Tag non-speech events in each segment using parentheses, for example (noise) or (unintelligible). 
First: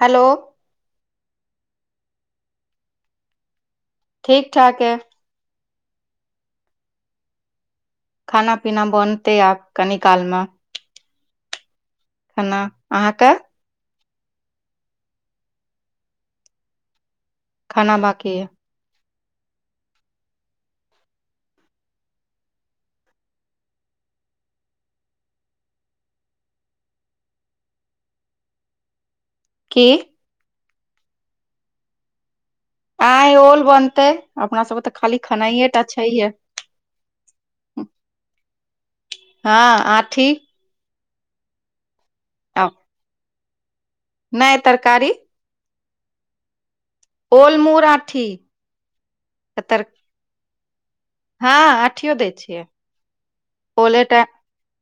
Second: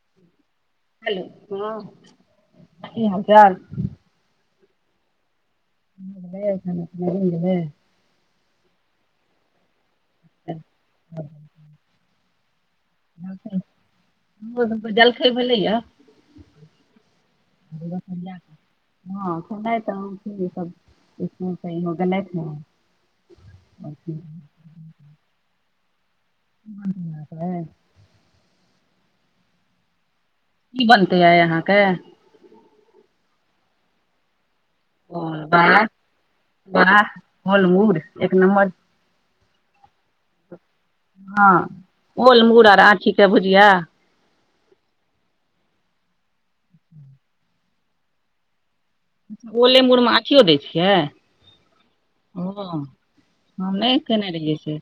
Hello hello हँ, की हाल-चाल? ठीक ठाक ऐहि। ै गेलबै (inaudible) खाना-पीना बनतेै आब कनि कालमे ह (inaudible) खना अहाँके? जलखै भेलैए खाना ब बाकी य (inaudible) हँ सुना तऽ सब हो गेल (unintelligible) अचछा (unintelligible) ब (unintelligible) की? की बनतै आइ अहाँके? आइ ओल बनतै अपना सबके तऽ खाली ओल, खेनाइये टा छैहे वाह-वाह, ओल-मूर एक नम्बर हँ आठी हँ ओल-मूर आर आँठीके भुजिया नइ, तरकारी ओलमूर आंठी ओलेमुरमे आंठियो दै छियै? हँ आठियो दै ओ छियै, हम नहि ओले टा केने रहियै से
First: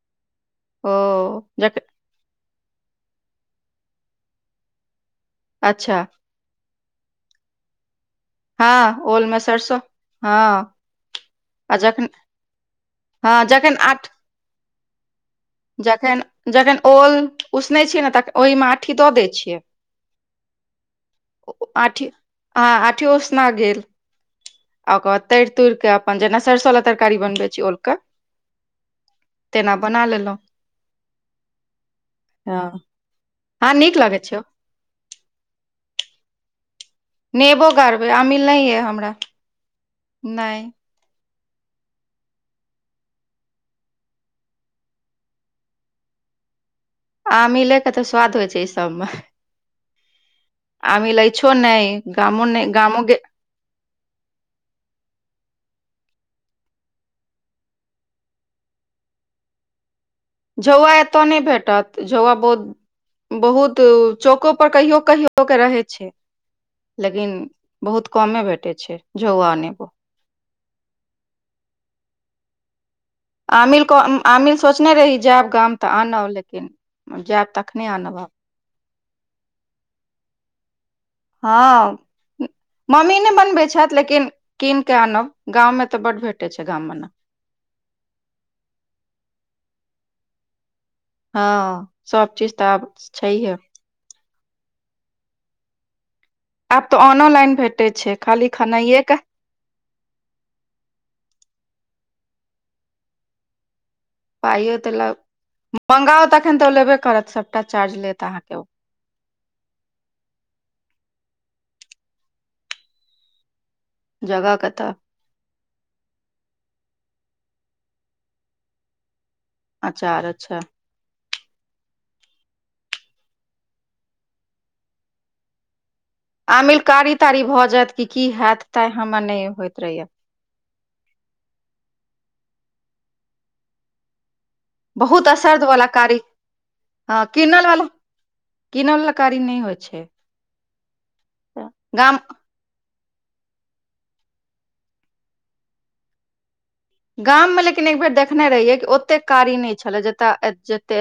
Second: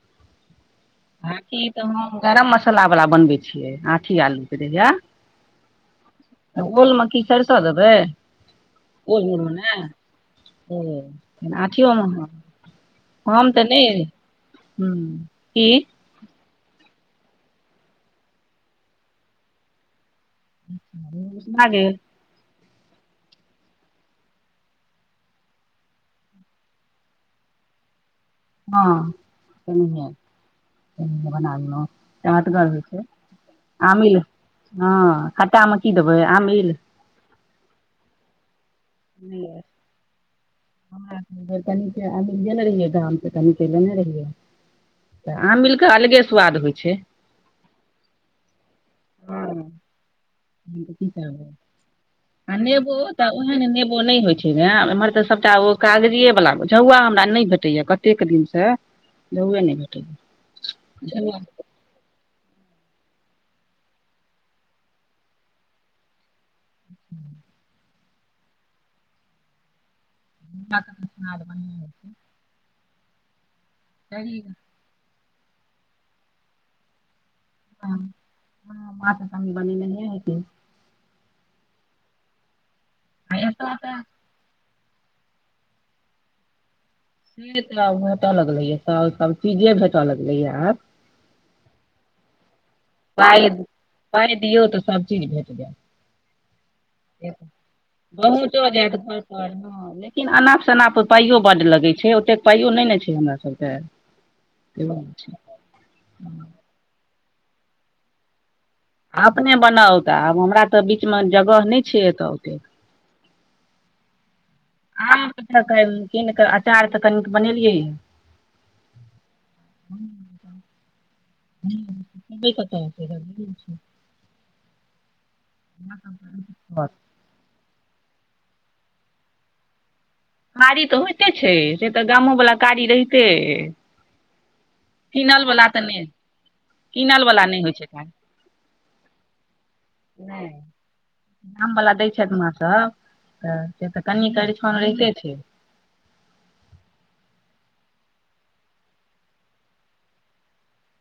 ओ आँठी जकरा तऽ हम गरम मसाला वला बनबै छियै आठी आलूके रहिया अच्छा ओल में की सरसो देबै हँ ओल मे म सरसो हँ ह आ आठियो जखन म हँ हम तऽ जखन नहि ह तखन जखन ओल उसने छिय ने तख ओहिमे आठी दऽ दै छियै उसना ओ गेल आठ हँ आठीयो उषना गेलल आ ओकर बाद तरि तोरि कऽ अपन जेना सरिसो लला तरकारी बनबै छी ओलके हँ लेलहुँ बना तमे त गर् हो हँ छै हँ नीक आमीिल लगै छै (unintelligible) हँ खट्टामे की देबै आमिल नेबो गाड़बे अमिल नहि ये हमरा ज नय हर कनी अ जेने रहियै धाम से कनी च लेने रहियै तऽ आम मिलकेऽ अलगे स्वाद होइ छै आ मिले के तऽ स्वाद होइ छै ई सबमे हँ की आमील करबै अइछो नहि गामो नहि गामो ओह ने नेबो नहि होइ छै ग एमहरऽ सबटा ओ कागजे बला झौआ हमरा नहि भेटैया क दिनसँ जौए नहि भेटै झौआ एतऽ नहि भेटत झोआ बहुत बहुत चौको पर कहियो कहियो के रहे छै लेकिन बहुत कमे भेटैत छै झौआ नेबो ब आमिलके आमिल सोचने रही जायब गाम तऽ आनब लेकिन जायब तखने आनब आब ह मात तमी बल ने नेे हेतन हँ मम्मी नय आ बनबै एतऽ छथि तऽ लेकिन कीन के आनब गाँव में तऽ बड भेटे छै गाम मे ने ह त भेटे लगले या सब सब चीजे भेटे लगले य आब हँ सब चीज तऽ आब पाइ छैहे पाइ दियौ तऽ सभचीज भेट जैत आब तऽ ऑनोलाइन भेटे छै खाली खेनाइए के कर ह (inaudible) लेकिन अनाप शनाप पाइयो बड लगै छै ओतेक पाइयो नहि ने छै हमरा सबके पाइयो तऽ ल मंगाउ तखन तऽ ओ लेबे करत सभटा चार्ज लेत अहाँके ओ अपने बनाउ तऽ आब हमरा तऽ बीचमे जगह नहि छै एतय ओतेक जगह कतऽ आ कीन कऽ अचार तऽ कनिक बनेलियै अचार अच्छा पता ह ह (inaudible) आमिल कारी ताारी भए जायत कि की हैय तै हमर नहि होयइत रहयै कारी तऽ होइते छै से तऽ गामो वला कारी रहितेए बहुत असरद वल्ला नहि कारी कीनल ह वला नहि किनल होइ छै वालो कारी किनल लकारी नहि होइ छै नहि आमवला दै गाम छथि अहाँ सब तऽ से तऽ कनि करिछन रहिते छै गाम मे लेकिन एक बेर देखने रहियै कि ओतेक कारी नहि छलै जतय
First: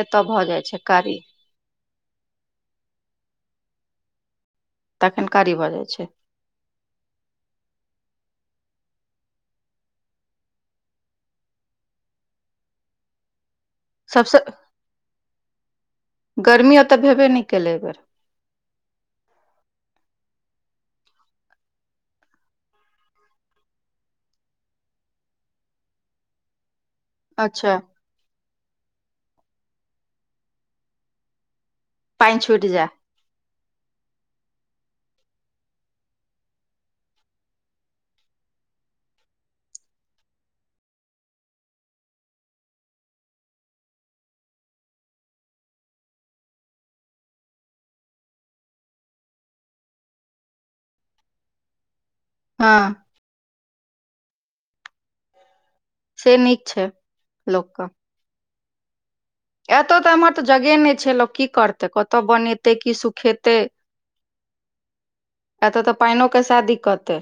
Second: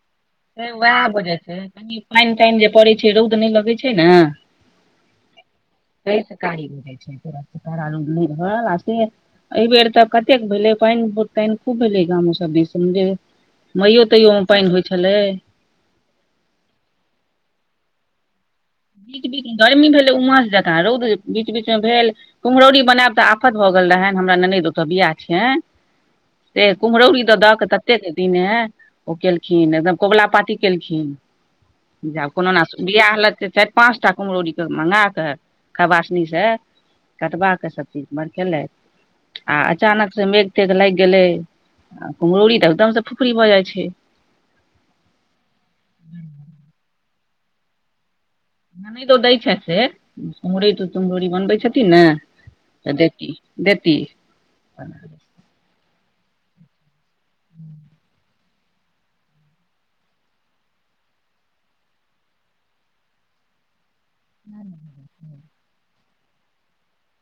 ए तऽ भ जै नेउएह वजह छै कनि पाइन ताइन जे पड़ै छै रौद नहि लगै छै ने तखन कारी भऽ जाइ छै (inaudible) एहि बेेर तऽ कतेक भेलै काइन काइन खूब भेलै गाम सब दिसन से न यो तइयो ओ सबसँ मे पाइन होइ छलै गर्मी ऐत भेबे न कयेलै एहि बेेर बीच बीच मे गर्मी भेलै उमस जका रौद बीच बीच मे भेल कुम्हरौरी बनायब तऽ आफत भऽ गेल रहैन हमरा ननद ओतऽ बियाह छियै से कुम्हरौरी त दऽ के अच्छा ततेक दिन ह ओ केलखिन एकदम कबुला पााती केलखिन जा पानि कोनो न छुटि जाय बियाह लगतै चारि पाँच टा कुम्हरौरी के मंगा कऽ खबासनीसँ कटबा कऽ सभचीज बड़कैलैथ आ अचानक से मेघ तेघ लागि गेलै आ कुम्हरौरी तऽ एकदम से फुफरी भऽ जाइ छै ननैद दै छैथ से कुम्हरौरी तऽ तुमहरूरी बनबै छथिन ने हँ तऽ दैथीन देती (unintelligible) से नीक छै लोक क एतय तऽ एमहर तऽ जगह न छै लोक की करतै कतय बनेतै की सुखेतै (inaudible) एतऽ तऽ पाइनों क सेह दिक्कते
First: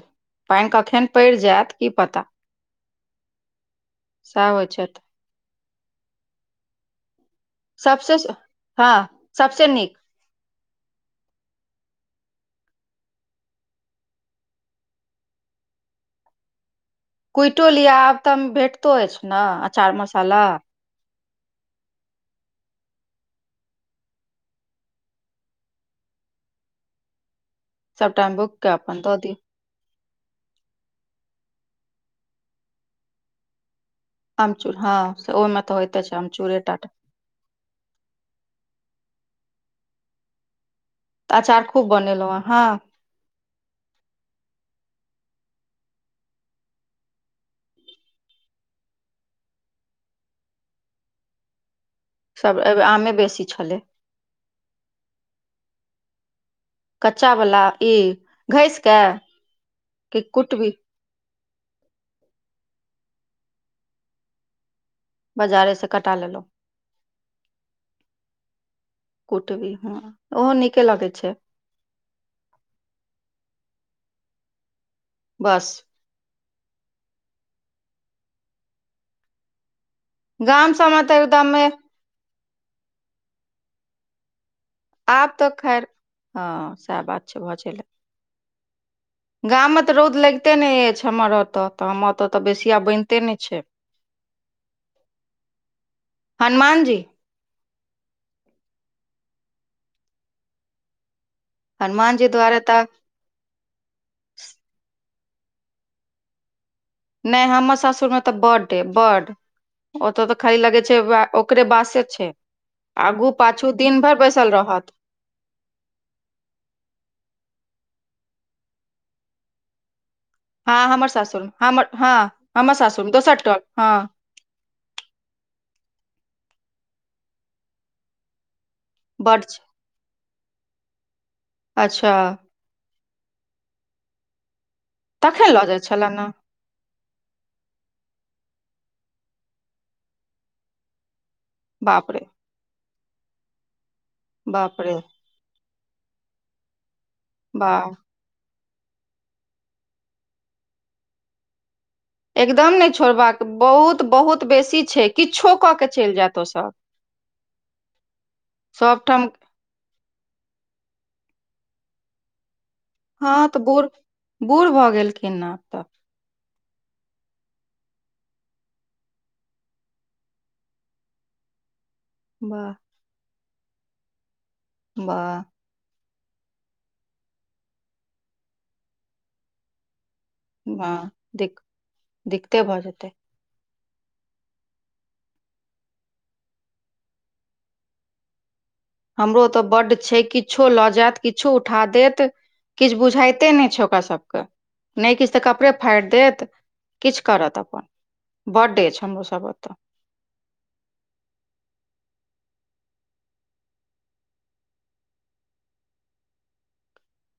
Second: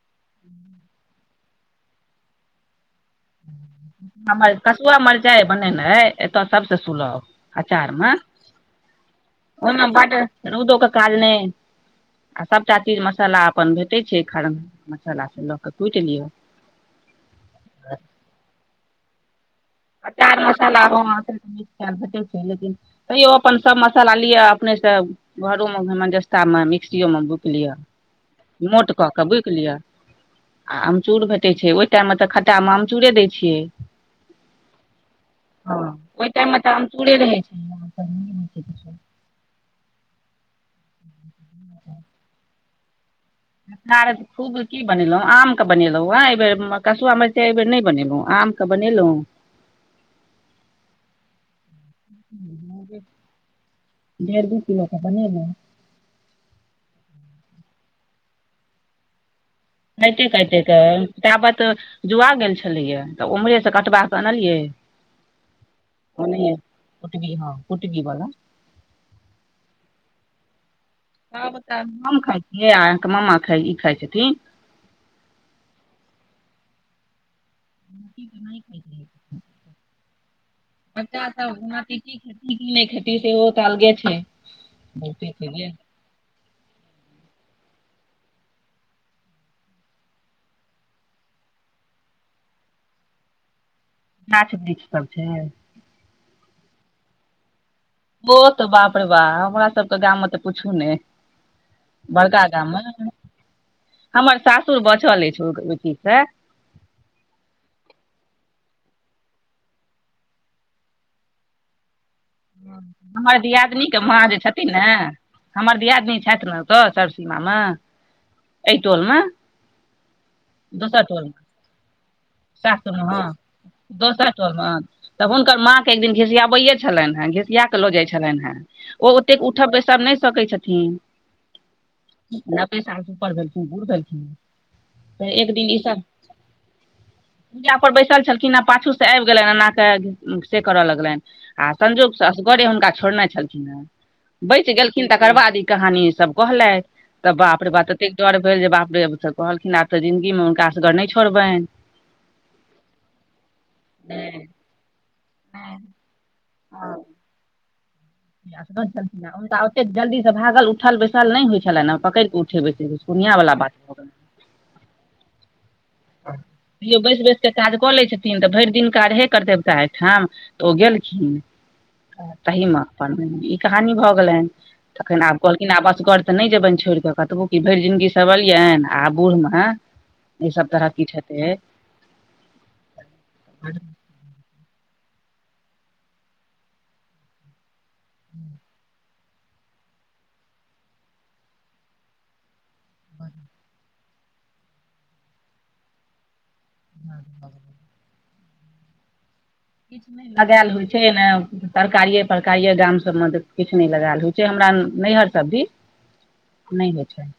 पाइन कखन पैड़ जायत की पता (unintelligible) सएह हमर होइ छै कसुआ एतय। मरचाइ बनेनाइ एतऽ सभसँ सुलभ अचारमे सबसे हँ सबसे ओना नीक बढ़ रौदों क काज ने आ सभटा चीज मसाला अपन भेटैत छै खरम मसालासँ लऽ कऽ कुटि लिअ कुटिओ लिअ आब तऽ भेटतो अछि न अचार मसाला अ (unintelligible) (unintelligible) भेटै छै लेकिन तयो अपन सब मसाला लिअ अपने स घरो मे धमनजस्ता मे मिक्सियो में बुकि लिअ सबटा बुक के मोट अपन क दऽ के दियौ बुकि लिअ आ आमचूर भेटैत छै ओह टाइम मे त खटा मे अमचूरे दै छियै आमचूर हँ से ओहि मे तऽ होयइते छै आमचूरे टा पुरे (unintelligible) तऽ अचार खूब बनेलहुँ अहाँ (inaudible) खूब की बनेलहुँ आम क बनेलहुँ आँ एहिब बेर कसुआ मिरचाई एहि बेर न बनेलहुँ आम के बनेलहुँ सब एहिबेर आमे बेसी छलै (inaudible) कच्चाावला ई घाइस कऽ खाइते खाइते क ताबत जुआ गेल छलैया तऽ उम्हरे से कटबा कऽ अनलियै बाजारे से कटा (unintelligible) लेलहुँ हँ कटबी बला कुटबीह ओहो नीके लगै छै तब हम खाइ छियै आ अहाँके मामा ई खााय छथिन बस (unintelligible) (inaudible) (unintelligible) एकदमे नहि खती से ओ चालगे छै गलती आब भ तऽ गेल खैर हँ सएह बात छै भ चलै (inaudible) गाममे तऽ रौद लगिते नहि अछि हमर ओतय तऽ हम ओतय तऽ बेसी आ बनतै न छै गाछ वृक्ष सब छै हनुमान जी ओहे बाप र बा हमरा सबके गाम मे तऽ पुछू ने हनुमान जी बड़का दुआरे गाममे तऽ हमर सासुर बचल अछि ओइ चीज से न हमर सासुरमे तऽ बड बड ओत त खाली लगै छै ओकरे बासे छै (unintelligible) आगू हमर पाछू दियादिनीके दिन भरि माँ जे बैसल छथिन ने रहत हमर दियादनी छथि ने तऽ सरसीमा मे एहि टोलमे हँ हमर सासुर हमर हँ हमर सासुर दोसर टक हँ दोसर तऽ हुनकर माँ के एक दिन घिसियाबैे छलनि हेँ घिसिया के लऽ जाइत छलनि हेँ ओ ओतेक बड छै उठब बैसब न सकै छथिन अच्छा नबै सालसँ ऊपर भेलखिन बूढ़ भेलखिन फेर तखन एक लऽ दिन जाइ ईस छले ने पूजा पर बैसल छलखिन आ पाछू से आबि गेलनि एना के से करय लगलनि बाप संजोगसँ रे असगरे हुनका छोड़ने छलखिन हँ बचि बाप रे गेलखिन तऽ करबाद ई कहानी ई सब कहलथि तऽ बाप रे बा वाह ततेक डर भेल जे बाप रे त कहलखिन आब त जिंन्दगीमे हुनका सबके नहि छोड़बे एकदम नहि छोड़बाक बहुत बहुत बेसी छै किछो क के चलि जायत ओ सब (inaudible) सबठाम हमरा ओत जल्दी सँ भागल उठल बैसल नहि होइ छलनि ने पकड़ क उठे बैसे हँ तऽ बूढ़ बूढ़ भऽ गेलखिन ने तऽ तो बैस बैस क काज क लै छथिन त भरि दिन काहे करते ओकरा एहिठा तऽ ओ गेलखिन त तहि वाह मे अपन ई कहानी भऽ गेलनि तखन आब वाह कह किना आब असगरर तऽ नहि जेबनि छोड़ि कऽ कतबो कि भरि जिनगी सब रहलियनि आ बूढ़मे ई सब तरह वाह किछु हेतै दिक दिक्कते भऽ जेतै ह हमरो तऽ बड्ड छै किछो लऽ जायत किछो उठा देत किछु बुझाइते नहि छै ओकरा सबके नहि किछु तऽ कपड़े फाड़ि देत किछु करत अपन बड़ हमरोसभ एत किछु नहि (unintelligible) लगायल होय छै ने तरकारिये परकारिये गाम सब मे किछ नहि लगायल होय छै हमरा नैहर सब भी नहि होइ छै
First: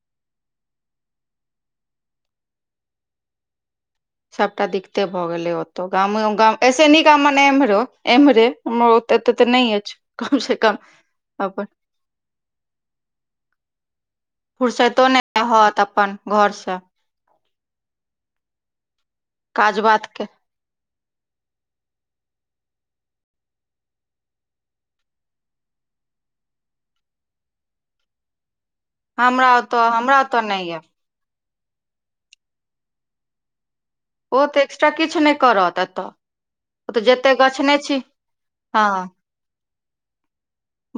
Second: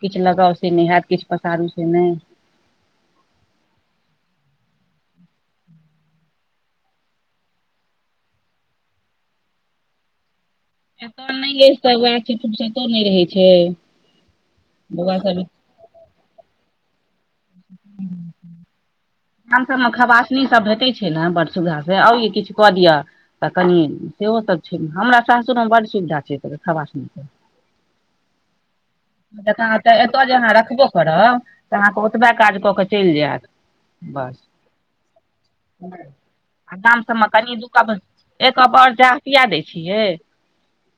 किछु लगाउ से नहि हयत किछु पसारू से नहि सबटा दिक्ते भऽ गेले ओतो गामे गाम ऐसे नीक गाम एम्हरो एम्हरे हम ओते एते ते नहि अछि कम से कम ए अपन तोनहि तह फुसतो नहि रहै छै बौआ सब ह त अपन घर सँ ह (unintelligible) आ काज सभमे बात के खबासनी सभ भेटैत छै ने बड़ सुविधा से आ ई किछु कऽ दिअ तऽ कनि सेहोसभ छै हमरा सासुरमे बड्ड सुविधा छै खबासनि ज हमरा ओतऽ हमरा एतय जे ओतऽ अहाँ नहि ये रखबो करब त अहाँके ओतबा काज क के चल जायत बस ओ तऽ एक्स्ट्रा किछु नहि करत एतऽ आ दाम ओतऽ सभमे जते कनि दू गछने क छी एक हँ बर दटिया दै छियै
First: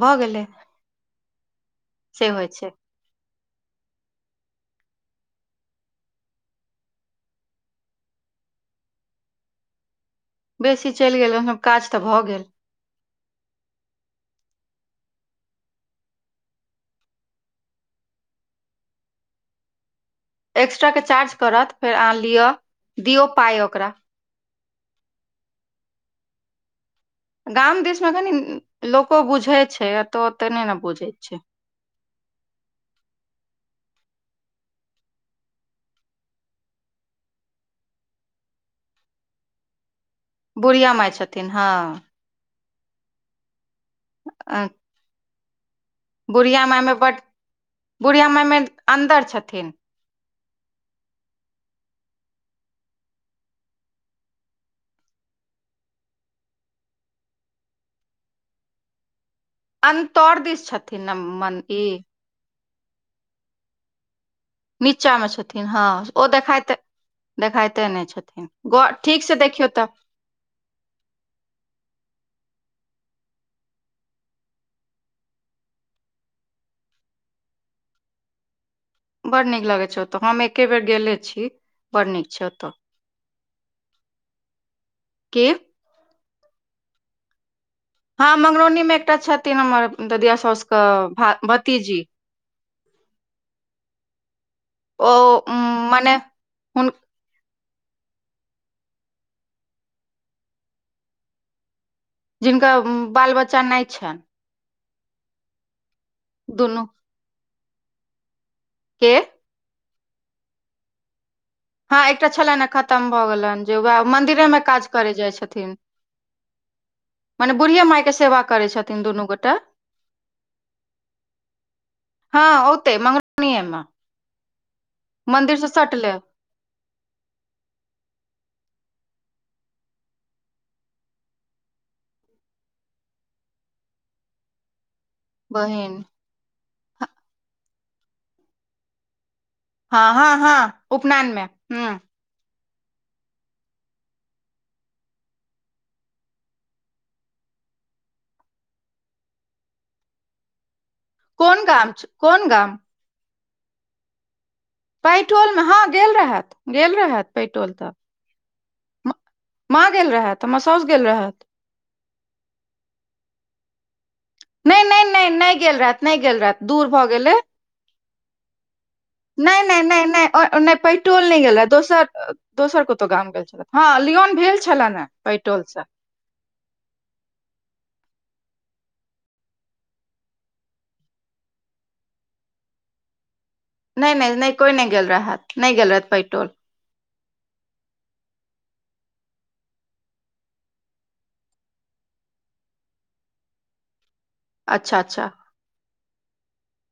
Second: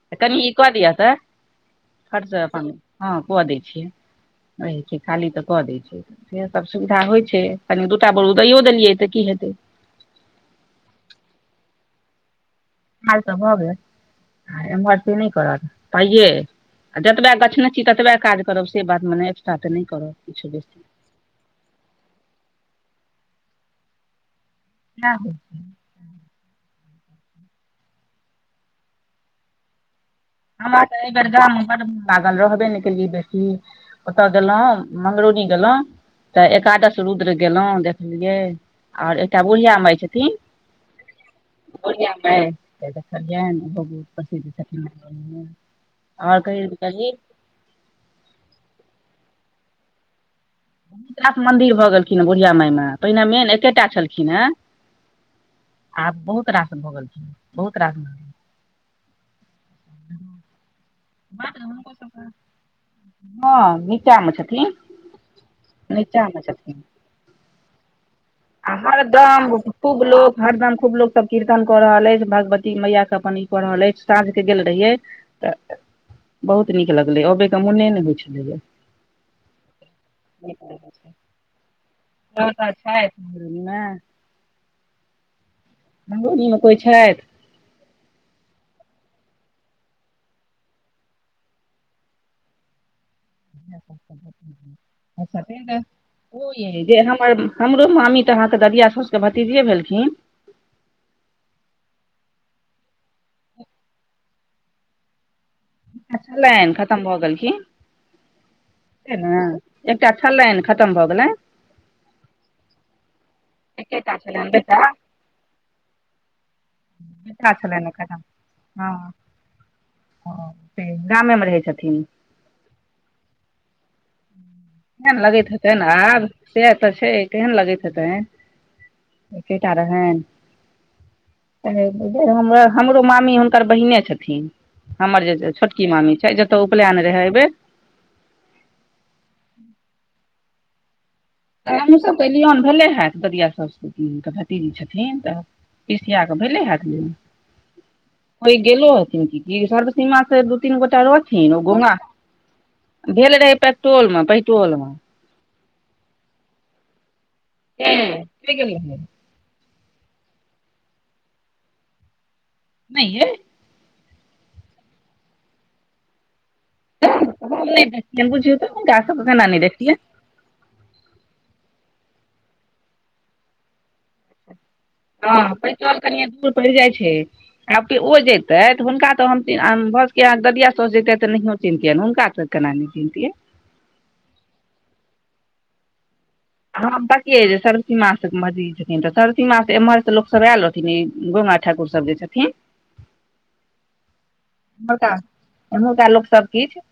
भऽ ऽ कनि गेलै ई कऽ दिअ तऽ से खर्च होइ छै अपन हँ कऽ दै छियै अछै खाली तऽ कऽ दै छै इह सब सुविधा होइ छै कनि दूटा बोर उदैयो देलियै त की हेतै बेसी चलि गेल ह काज त भ गेल हाल तऽ भऽ गेल आ एमहर ती नहि करत तइये आ जतबा गछने छी ततबे काज करब से बात मने एकस्ट्रा त नहि करब किछु बेसी एक्स्ट्राके चार्ज करत फेर अहाँ लिअ दियौ पाइ ओकरा न हो गाम दिस मे कनि लोको बुझै छै ए त ओते नहि ने हमरा तऽ एहि बुझैत बेर छै गाममे बड्ड मन लागल रहबे नहि केलियै बेसी ओतय गेलहुँ मंगरूनी गेलहुँ त एकादश रुद्र गेलो देखलियै और एकटा बुढ़िया माय छथिन बुढ़िया मााय छथिन हँ (unintelligible) आओर बुढ़िया कहियो माय चचा मे जी बड बुढ़िया माय मे अन्दर छथिन खास मन्दिर भऽ गेलखिनहे बुढ़िया माायमे पहिने मेन एकेटा छलखिनहे आब बहुत रास भऽ गेलखिनहे बहुत रास अन्तौर दिस छथि हँ नीचामे छथिन नीचामे छथिन, हँ ओ नीचा मे देखाइते देखाइते नहि छथिन ग हमर ठीक से गाम देखियौ (unintelligible) तऽ खूब लोक हरदम खूब लोक सभ कीर्तन कऽ रहल अछि, भगवती मैयाके अपन ई कऽ रहल अछि साँझके गेल रहिये तऽ बहुत नीक लगलै अबयके मोने नहि होइत छलैय बड़ नीक लगै छै ओतऽ हम एके बेर गेले छी बड़ नीक छै ओ तऽ ओतऽ अच्छा ह मे (unintelligible) के? मंगरौनीमे कोइ छथि? हँ मंगरौनीमे एकटा छथिन हमर ददिया साउसके भतिजी ओ च्छा उम, त मने ओ हुन जे हम (unintelligible) हमर हमरो मामी तऽ अहाँके ददिया साउसके भतिजिये भेलखिन? जिनका बाल-बच्चा नहि छनि। अच्छा छलनि, दुनू खतम भऽ गेलखिन के छै ने एकटा छलनि, खतम भऽ गेलनि हँ एकटा छलनिए खतम भऽ गेलनि, जे उएह छलनि मन्दिरेमे बेटा काजकरेै जाइ छथिन। बेटा मने छलनि बुढ़िये हुनकर मायके सेवा करै छथिन हँ दुनू गोटा? हँ से गामेमे रहैत छथिन हँ ओतहि मंगरौनीयेमे कहेने लगैत हेतैनि आब? सैह तऽ छै, केहन लगैत हेतैनि? एकेटा रहैन हमरो मामी हुनकर बहिने छथिन हमर जे छोटकी बहिन मामी छै जतय उपनयन रहै एहिबेर हू (inaudible) हँ हँ हँ उपनयनमे हमहूँ सभके लियौन भेले हैत ददिया साउसके भतिजी छथिन तऽ पिसियाके भेले हैत? कोइ गेलो हथिन की? सर्वसीमासे दू-तीन गोटा रोज न ओ कोन गाम गुगा छ- कोन गाम भेल रहे पेट्रोल मे पेट्रोल मे (unintelligible) पैटोलमे हँ गेल रहैत गेल रहैत पैटोल तऽ (unintelligible) क गेल (unintelligible) म- माँ गेल रहथि तऽ साउस गेल रहथि नहि यै। नहि नहि नहि, नहि गेल रहथि नहि गेल रहथि। दूर भऽ गेलै ह बुझियौ त गाछ पका नहि नानी नहि देखियै नहि (unintelligible) नहि नहि पैटोल नहि गेलै दोसर दोसर कतहु गाम गेल छलथिहे। हँ लियौन भेल छलनिहे हँ पैटोल कनि दूर पड़ि जाइ छै (unintelligible) आब ओ जेतैथि हुनका तऽ हम भऽ सकैए कहाँ ददिया साउस जेतैथि तऽ नहियो चिन्हतियनि हुनका तऽ केना नहि चिन्हतियनि? नहि नहि नहि कोई नहि गेल रहथि। नहि गेल रहत पैटोल (unintelligible) सर्वसीमा से मजद छथिन तऽ सर्वसीमा से एम्हरके लोक सब आयल (unintelligible) गोइमा ठाकुर सब जे छथिन अच्छा हुनका अच्छा एम्हुरका लोक सभ किछु